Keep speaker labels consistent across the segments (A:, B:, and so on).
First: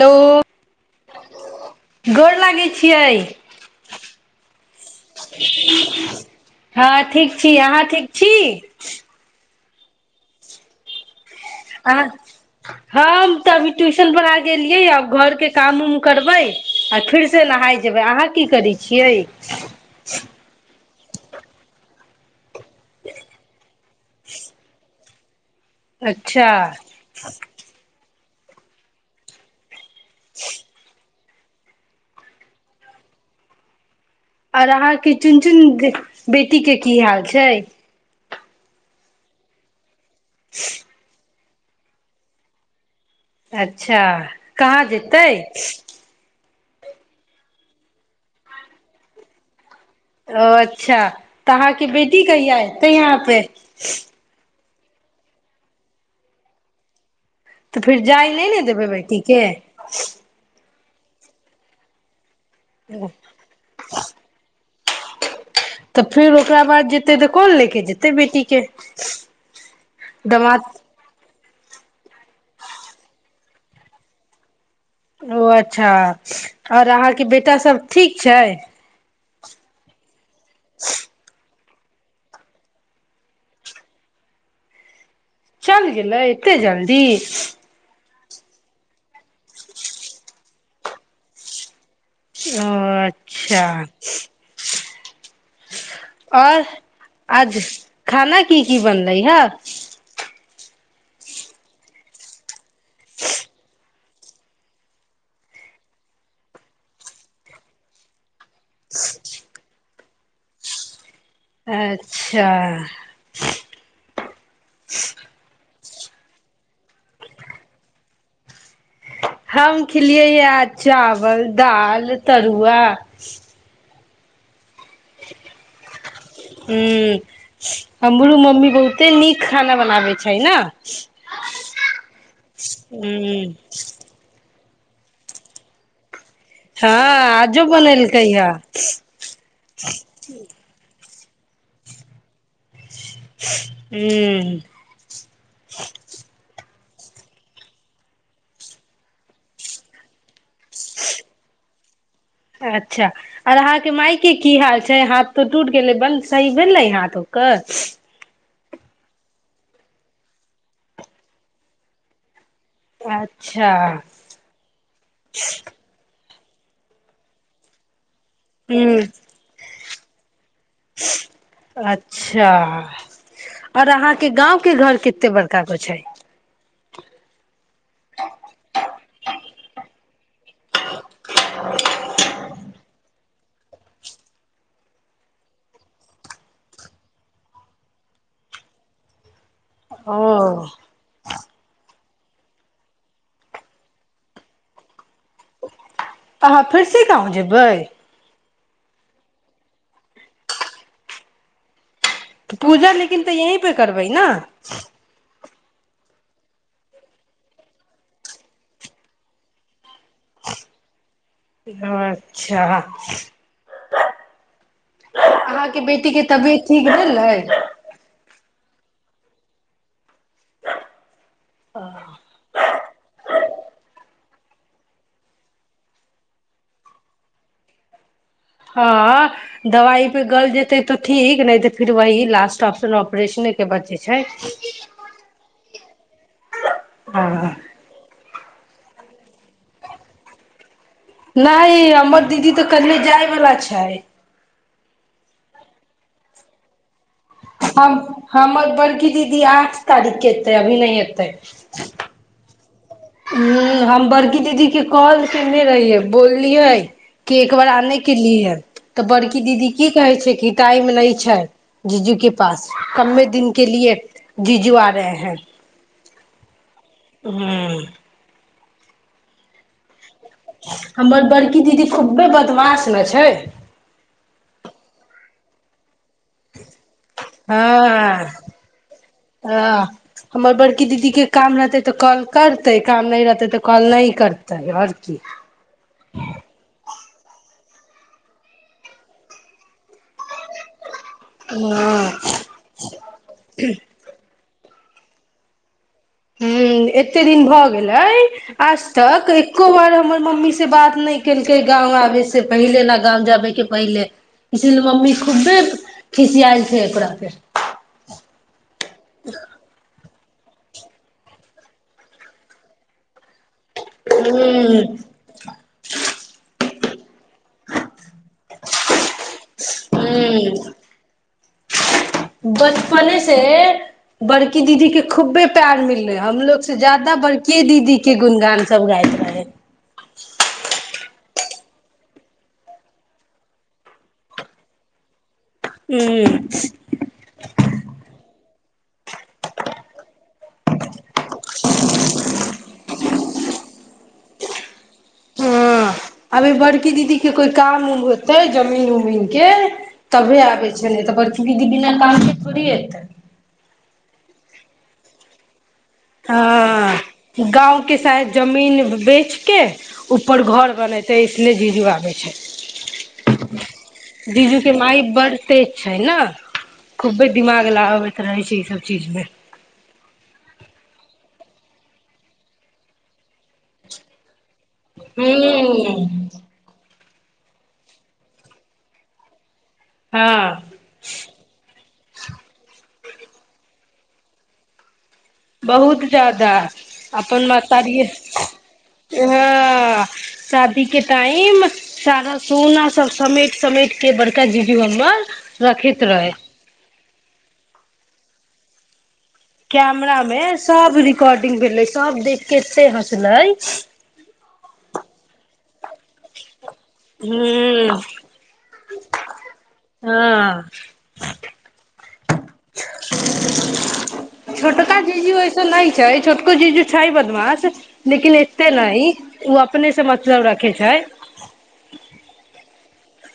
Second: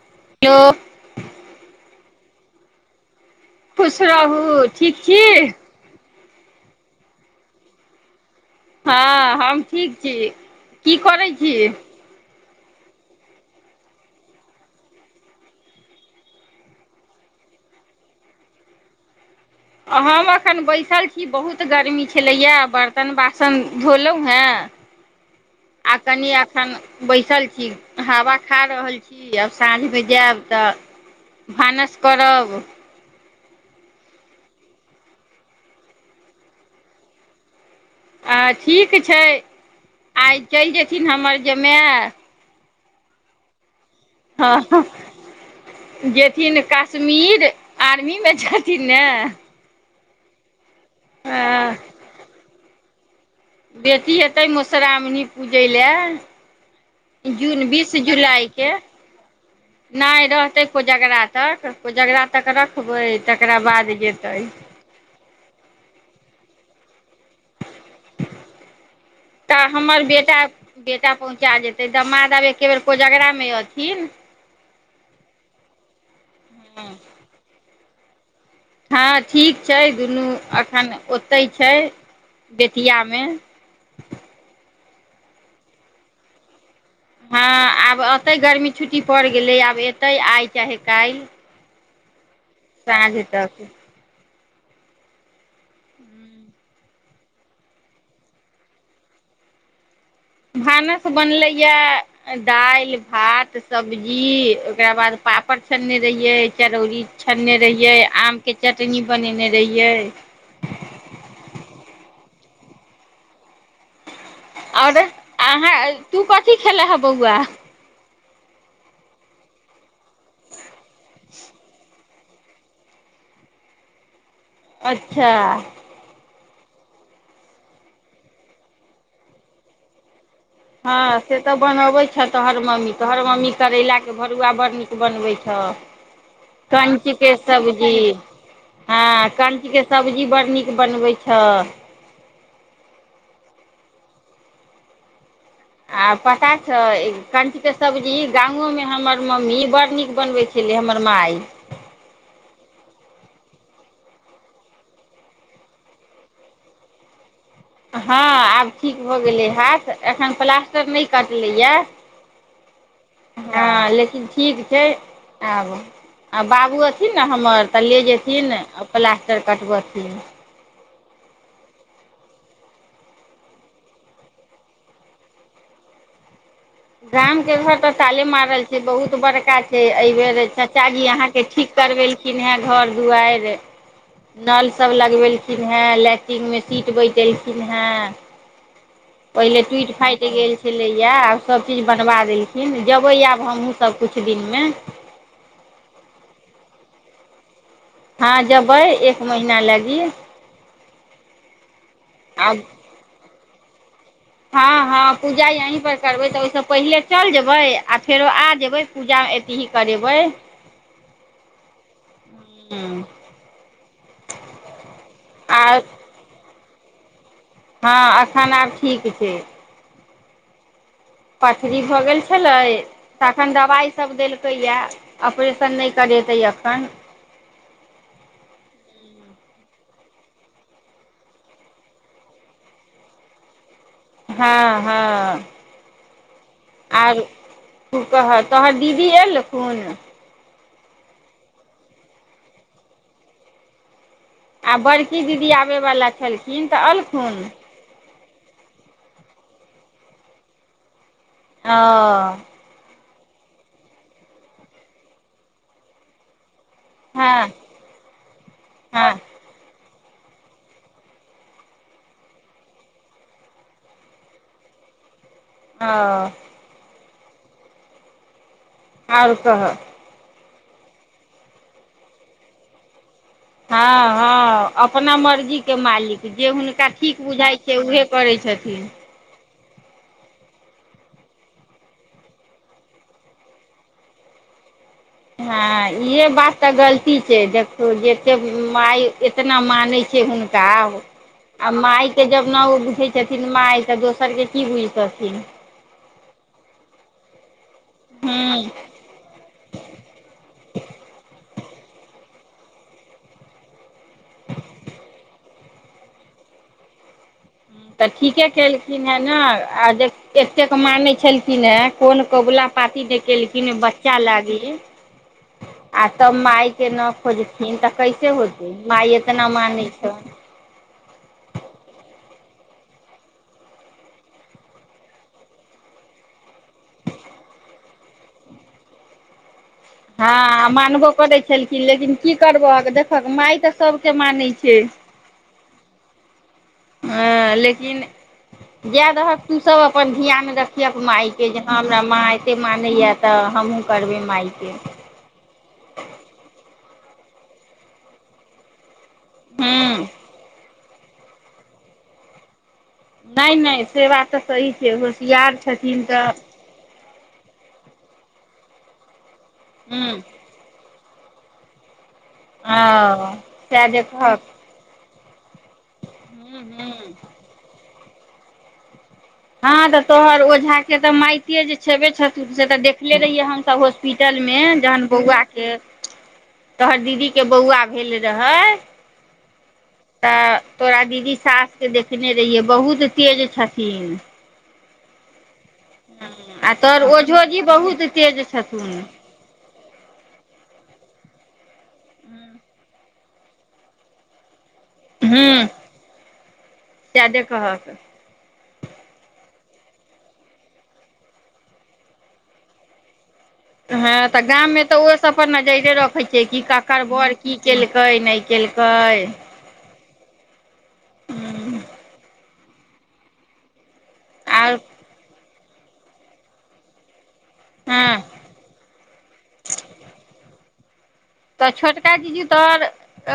A: hello
B: यौउ
A: गोर लागै छियै
B: खुश रहू ठीक छी
A: हँ ठीक छी अहाँ ठीक छी
B: हँ हम ठीक छै की करै छी
A: आहाँ हम तऽ अभी ट्यूशन बला गेलियै आ घर के काम उम करबै आ फिर से नहाय जेबै अहाँ की करै छियै
B: हम हम एखन बैशाल अी बहुत गरमी छलैएा बर्तन बासन धोलहु हें आ कनि
A: अच्छा
B: एखन बैसल छी हवा खा रहल छी आब साँझ बज देब तऽ भानस करब
A: आऔर अहाँके चुन चुन बेटी के की हाल छै
B: हँ ठीक छै आइ चलि जेयथिन हमर जमााय
A: अच्छा अच्छा कहाँ
B: हँ
A: जेतै
B: जेथिन कश्मीर आर्मी मे छथिन ने
A: ओ ओर अच्छा तऽ अहाँ के बेटी कहिया ए तऽ यहाँ पे
B: बेसी एतह मौस मौसश्रामणी पूज लए जून
A: तऽ
B: बीस
A: फेर जाय नहि ने
B: जुलाइके
A: देबै बेटीके
B: नहि रहतै कोजगरा तक कोजगरा तक रखबै तकरा बाद जेतै
A: तबज तऽ एह बेर कोन ले के जेतै बेटी के
B: तऽ हमर बेटा
A: दमाद
B: बेटा पहुँचा जेतै तऽ माधव दब एके बेर कोजगरा मे अथिन
A: ओ अच्छा आओर अहाँके बेटासब ठीक छै
B: हँ ठीक छै दुनू अखन ओतहि छै बेतियामे
A: चल गेल ल एते जल्दी
B: हँ आब
A: तीस
B: एतै गर्मी छुट्टी पड़ि गेलै आब एतै आइ चाहे काल्हि
A: ओ
B: साँझ तक
A: अच्छा आओर आज खाना की की बनलै हा
B: भानस बनलैए दालि भात सब्जी ओकरा बाद पापड़ छनने रहियै चरौरी छनने रहियै आमके चटनी बनेने रहियै
A: अच्छा
B: आओर अहाँ तू कथी खेलां हन बौआ
A: हम खिलियै यै चावल दाल तरुआ
B: अच्छा
A: हुँ हमरो मम्मी बहुते नीक खाना बनाबे छै ने ह
B: हँ से तऽ बनबै छथि हर मम्मी तऽ हर मम्मी करैला के भरुआ बड़ नीक बनबै छह
A: हँ
B: कञच के
A: आजो
B: सब्जी
A: बनेलकै हे ह
B: हँ कञ के सब्जी बड़ नीक बनबै छी त हाँ
A: हुँ
B: आ पका छऽ कणच के सब्जी गामोमे हमर मम्मी बड़ नीक बनबै छलै हमर मााय
A: अच्छा आर अहाँके माायके की हाल छै हाथ तो टूट गेलै बन्द सही भेलै हाथ ओकर
B: हँ आब ठीक भऽ गेलै हाथ एखन प्लास्टर नहि कटलैया हँ
A: अच्छा
B: लेकिन ठीक छै आब आ बाबू अथिन न हमर तऽ ले जेथि से ने
A: हूँ
B: प्लास्टर कटबऽ न
A: अच्छा आऔर अहाँके गाँव के घर कते बड़का को छै
B: गाम के घर तऽ ताले मारल छै बहुत बड़का छै एहि बेेर चाचाजी अहाँके ठीक करवेलखिन हें घर दुआरि नल सब लगवेलखिन हे लैट्रंग मे सीट बैठेलखिन हे पहिले टुटि फाटि गेल
A: ओ
B: छलैया सभ चीज बनबा देलखिन जेबै आब हमहुँ सब कछु दिनमे
A: अहाँ फिर से गाँव जेबै
B: हँ जेबै एक महिना लागी आ
A: पूजा लेकिन त यही [unintelligible] बै ना
B: हँ हँ पूजा यही पर करबै तऽ ओहिसँ पहिले चलि जेबै आ फेरो आ जेबै पूजा एतही करेबै
A: अच्छा
B: हूँ
A: अहाँके
B: आर
A: बेटी के तबियत ठीक भेलै
B: हँ एखन आब ठीक छै पथरी भऽ गेल छलै तखन दबाइ सब देल देलकै या ऑपरेशन नहि करेतै अखन
A: हँ दवाइ पे गल जेतै तऽ ठीक नहि तऽ फिर वही लास्ट ऑप्शन ऑपरेशन
B: हँ हँ आर
A: हँ
B: कु कहत तोहर दीदी एल खुन
A: नइ हमर दीदी तऽ कल्ले जाय वला छैथ
B: आ बड़की दीदी आबय वला छलखिन तऽ अल
A: हम हमर बड़की दीदी आठ तारीखके एतै अभी नइ एतै तै ऽ
B: ओ
A: हूँ हम बड़की दीदी के कॉल केने रहियै बोललियै कि
B: हँ
A: एक बार आने के लिए तऽ
B: हँ
A: बड़की दीदी की कहे छै कि टाइम नइ छै जीजू के पास कमे दिन के लिए जीजू आ रहे है
B: ओ
A: हूँ
B: आर कहअ
A: हमर बड़की दीदी खुब्बे बदमाश न छै
B: हँ हँ अपना मर्जी जी के मालिक जे हुनका ठीक बुझाइ छै उहे
A: हँ
B: करैय छथिन
A: हँ हमर बड़की दीदीके काम रहतै तऽ कॉल करतै काम नहि रहतै तऽ कॉल नहि करतै आओर की
B: हँ ईहे बात तऽ गलती व्यक्तिके देखो जते माय एतना माने छै छै हुनका आ माय
A: हँ
B: के जब न ओ बुझै छथिन माय तऽ दोसर के की बुझैत छथिन
A: हू एते दिन भऽ भेलय
B: हूँ
A: आज तक एको बार हमर मम्मी से बात नहि केल के गाँंव आबे से पहिले ने गाँव जाबे के पहिले इसीलिए मम्मी खूबे खिसियाल छै ओकरा पे
B: तऽ ठीके केलखिन हेँ ने आ देख एतेक माने छलखिन ह कोन कबुला पाात देखेलखिन किने बच्चा लागि
A: हूँ
B: आ तब माय के नाम एलखिन तऽ कैसे होते मायइ एतना मान
A: हुँ बचपने से बड़की दीदी के खूबे प्यार मिलले हमलोग से ज्यादा बड़की दीदी के गुणगान सब गइत रहे
B: हँ मानबो करै छलखिन लेकिन की करबह देखह मााय तऽ सभके मानै छै
A: हू
B: हँ लेकिन जाय दहक तू सब अपन धिया मे रख माय के जे हं हमरा माँ एते मानैय तऽ हमहुूँ करबै मायके
A: हँ अभी बड़की दीदी के कोई काम उम होतेै जमीन उम घुमे के
B: हूँ
A: तभे आबे छै छैल तऽ बरकी दीदी काम थोड़ी एतै
B: नहि नहि से बा तऽ सही छै होशियार छथिन तऽ
A: गाँवके शायद जमीन बेच के
B: हूँ
A: ऊपर घर बन छै त इसने जीजू आबै छै
B: एओ साह देखहक
A: पर तेज छै ने
B: हूँ हूँ
A: खूबे दिमाग लगाब कर रहै छै ई सब चीजमे
B: हँ तऽ तोहर ओझाके तऽ माइते जे छेबे छ से तऽ देखले रहियै हमस हॉस्पिटलमे जहन बौआ के
A: हूँ
B: तोहर दीदी के बौआ भेल रहै तऽ
A: हँ
B: तोरा दीदी साफ के देखने रहियै बहुत तेज छथिन
A: बहुत जादाा
B: आ तोहर
A: अपन
B: ओझोजी
A: मातारी
B: बहुत
A: ह
B: तेज छथुन
A: शादी के तहिमे सारा सोना सब समेट समेट के बड़का ज इ बम्बा
B: हूँ
A: मे रखैत रहै
B: सएह देखहक
A: कैमरा मे सब रिकॉर्डिंग भेले सब देख केे हँसल
B: तेय जे रखै छै कि ककरबर की
A: हूँ
B: केलकै नहि केलकै
A: हाँ [unintelligible]
B: आर
A: छोटका जीजू एस नहि छै छोटको जीजू छाय बदमास वास
B: हँ
A: लेकिन एते नहि ओ अपने से मतलब रख के छै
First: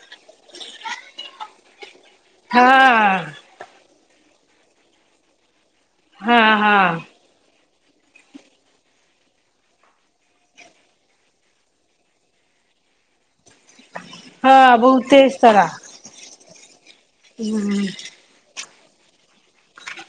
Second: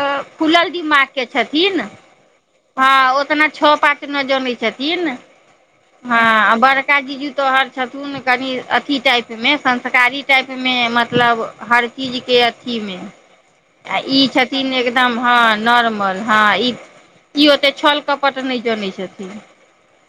B: अ फुलल दिमाग के छथिन हँ ओतना छओ पाँच ना जनै छथिन हँ बड़का जीजू तऽ हर छथुन कनि अथी टाइपमे संस्कारी टाइपमे मतलब हर चीजके अथीमे आ ई छथिन
A: हँ
B: एकदम
A: बहुते
B: हँ
A: तरह
B: नॉर्मल हँ ई ई ओते
A: ह
B: छल कपट न जानै छै छथि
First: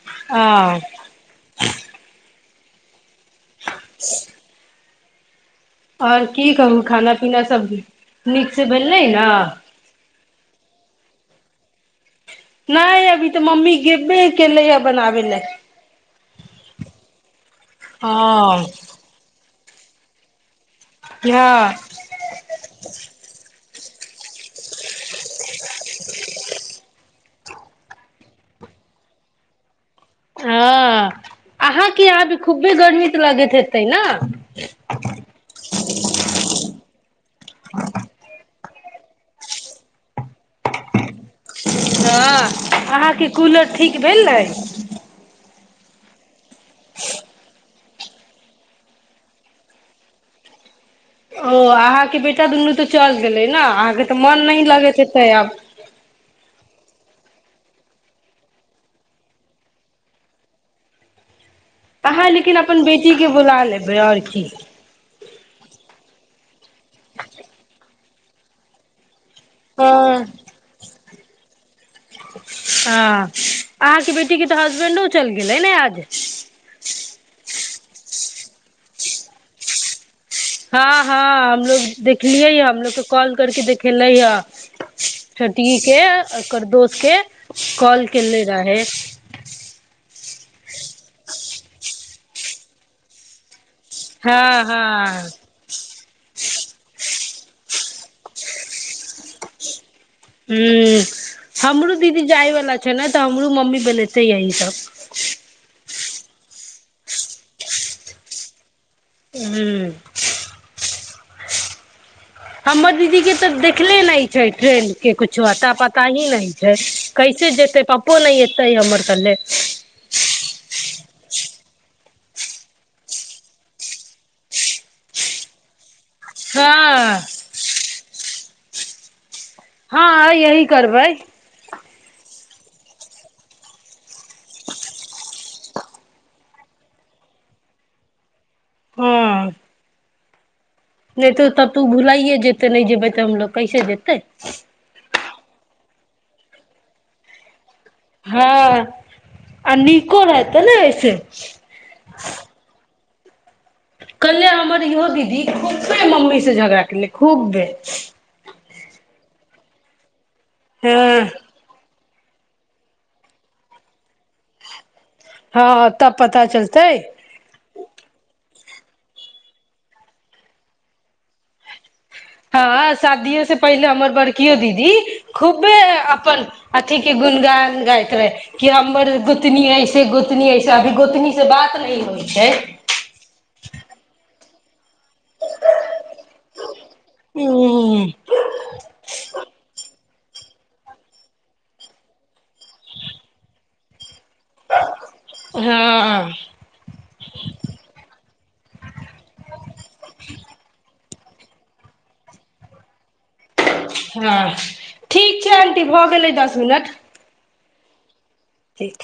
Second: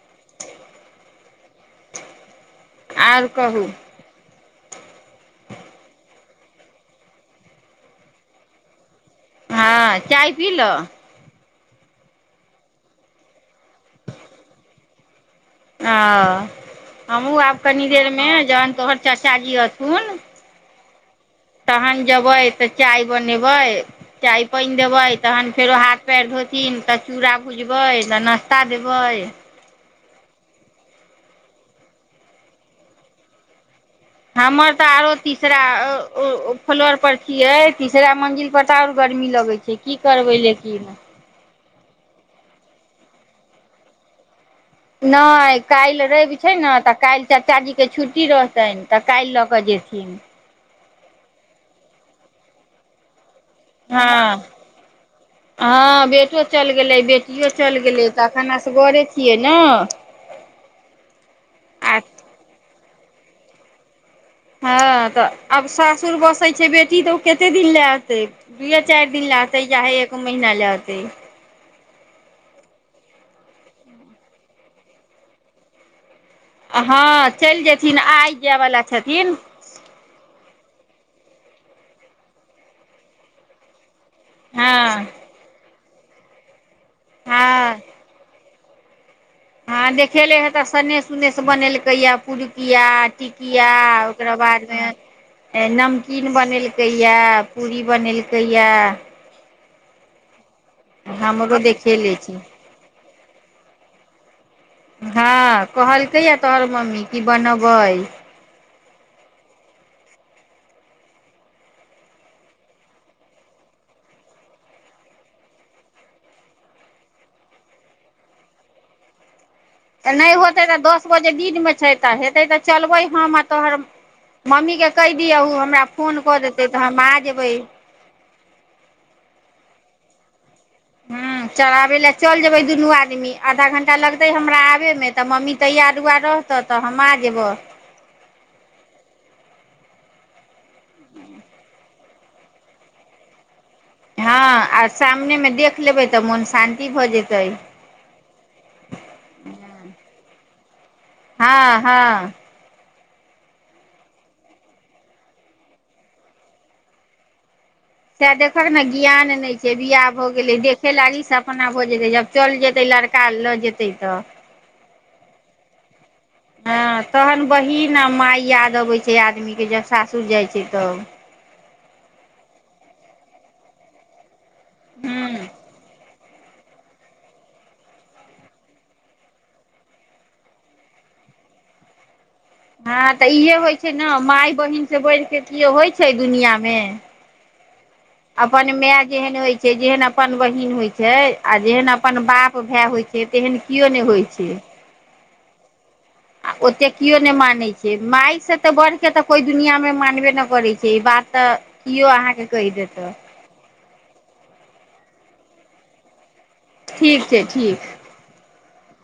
A: आह हाँ
B: ह आओर कहू
A: आओर की करू खाना पीना सब नीक सँ बनि लै ने
B: पिलअ
A: नहि अभी तऽ मम्मी अबे केेलेहन बनाबै लए
B: आ हमहूँ आब कनी देर मे
A: हँ
B: जहन तोहर चर्चा जिअत कोून
A: हँ
B: तहन जेबै तऽ चाय बनेबै चाय पहि देबइ तहन फेरो हाथ पएर धोथिन तऽ चूड़ा भुजबै तऽ नाश्ता देबै
A: हाँ अहाँ क यहाँ भ खुबे गर्मित लगैत हे
B: हमर तऽ आरो तीसरा फ्लोर पर छियै तीसरा मंजिल पर का आओर गर्मी लगै छै की करबै लेकिन
A: हँ अहाँके कूलर ठीक भेल ने
B: नहि काल्हि रवि छै ने तऽ काल्हि चाचाजीके छुट्टी रहतनि तऽ काल्हि लऽ कऽ जेथिन
A: ओ अहाँके बेटा दुनू तऽ चल गेल ने अहाँके तऽ
B: हँ
A: मन लगैत हेतै आब
B: हँ बेटो चलि गेलै बेटियो चलि गेलै तऽ खन से घरे छियै ने आ
A: अहाँ लेकिन अब अपन बेटीक के बुला लेबै आओर की
B: हँ तऽ अब सभ सासूर बसै छै बेटी तऽ ओ कते दिन लेते दुए चारि दिन दिन लाय एतै चाहे एक महिना ल एतै
A: हाँ अन्हा कें बेटी कें हस्बेंड चलि गेल ने आज
B: छथिन आइ जाय वलाा छथिन
A: ह हा हमलोग देखलियै हमलोग के कॉल करके देख खेलै हा
B: हँ
A: छतीस के एकर दोस्त के
B: हँ
A: कॉल कले जााहर
B: हँ देखेले हे तऽ सन्नेस उन्नेस बनेलकैए पिड़ुकिया टिकी य ओकरा
A: हँ
B: बाद
A: हँ
B: मे नमकीन बनेलकै या पूरी बनेलकै यए
A: हुँ हमरो
B: देखेले
A: दीदी
B: छी
A: जाय वालला छै ने तऽ हमरू मम्मी बलैेते एहिठाम तब
B: हँ कहलकै या तोहर मम्मी की बनबै
A: हुँ हमर दीदी के तऽ देखले नहि छै ट्रेंड के कुछो अता पता ही नहि छै कैसे जेतै पपो नहि एतै हमर कहे
B: ओ जे दिन मे छै तऽ हेतै तऽ चलबै हम आ तोहर मम्मी के कहि दियौ हमरा फोन कऽ देते तऽ हम आ
A: हँ
B: जेबै
A: हँ अ यह
B: हुँ चराबे लए चल जेबै दुनू आदमी आधा घण्टा लगतै हमरा आबयमे तऽ मम्मी तैयार उआार रहतऽ तऽ हम आ जेबह
A: हुँ नहि तो तब तू भुलाइे जेते नहि जेबै ते हमलोग कैसे हेतैय
B: हँ आ सामनेमे देख लेबै तऽ मन शान्ति भऽ जेतै
A: हँ आ निको रहतै न
B: हँ हँ
A: कहलिये हमर इहो दीदी खुब्बे मम्मी से झगड़ा केलै खुब्बे
B: से देखक ने ज्ञान नहि छै बियाह हो गेलै देखे
A: हँ
B: लागी से अपना हो जेतै जब चल जेतै लड़का लऽ जेतै तऽ
A: हँ तब पता चलतैै
B: दबै छै आदमीके जब सासुर जाइ छै तब
A: हँ शादियो से पहिले अमर बड़ कियो दीदी
B: हूँ
A: खूबे अ अपन अथी के गुनगान गइत रहे कि हमर गोतनी ऐसे गोतनी ऐसे अभी गोतनी से बात नइ होइ छै
B: हँ तऽ इहे होइ छै न माय बहिन से बढ़ के केओ होइ छै दुनिया मे
A: उ
B: अपन माय जेहन होइ छै जेहन अपन बहिन होइ छै आ जेहन अपन बाप भाय होइ छै तेहन केओ नइ होइ छै
A: हँ
B: आ ओतेक केओ नहि मानै छै माय सँ तऽ बढ़के तऽ कोइ दुनिया मे मानबे न करै छै ई बात तऽ कियो अहाँके कहिदेत तऽ
A: हँ ठीक छै आंटी भऽ गेलै दस मिनट
B: ठीक छै ठीक
A: ठीक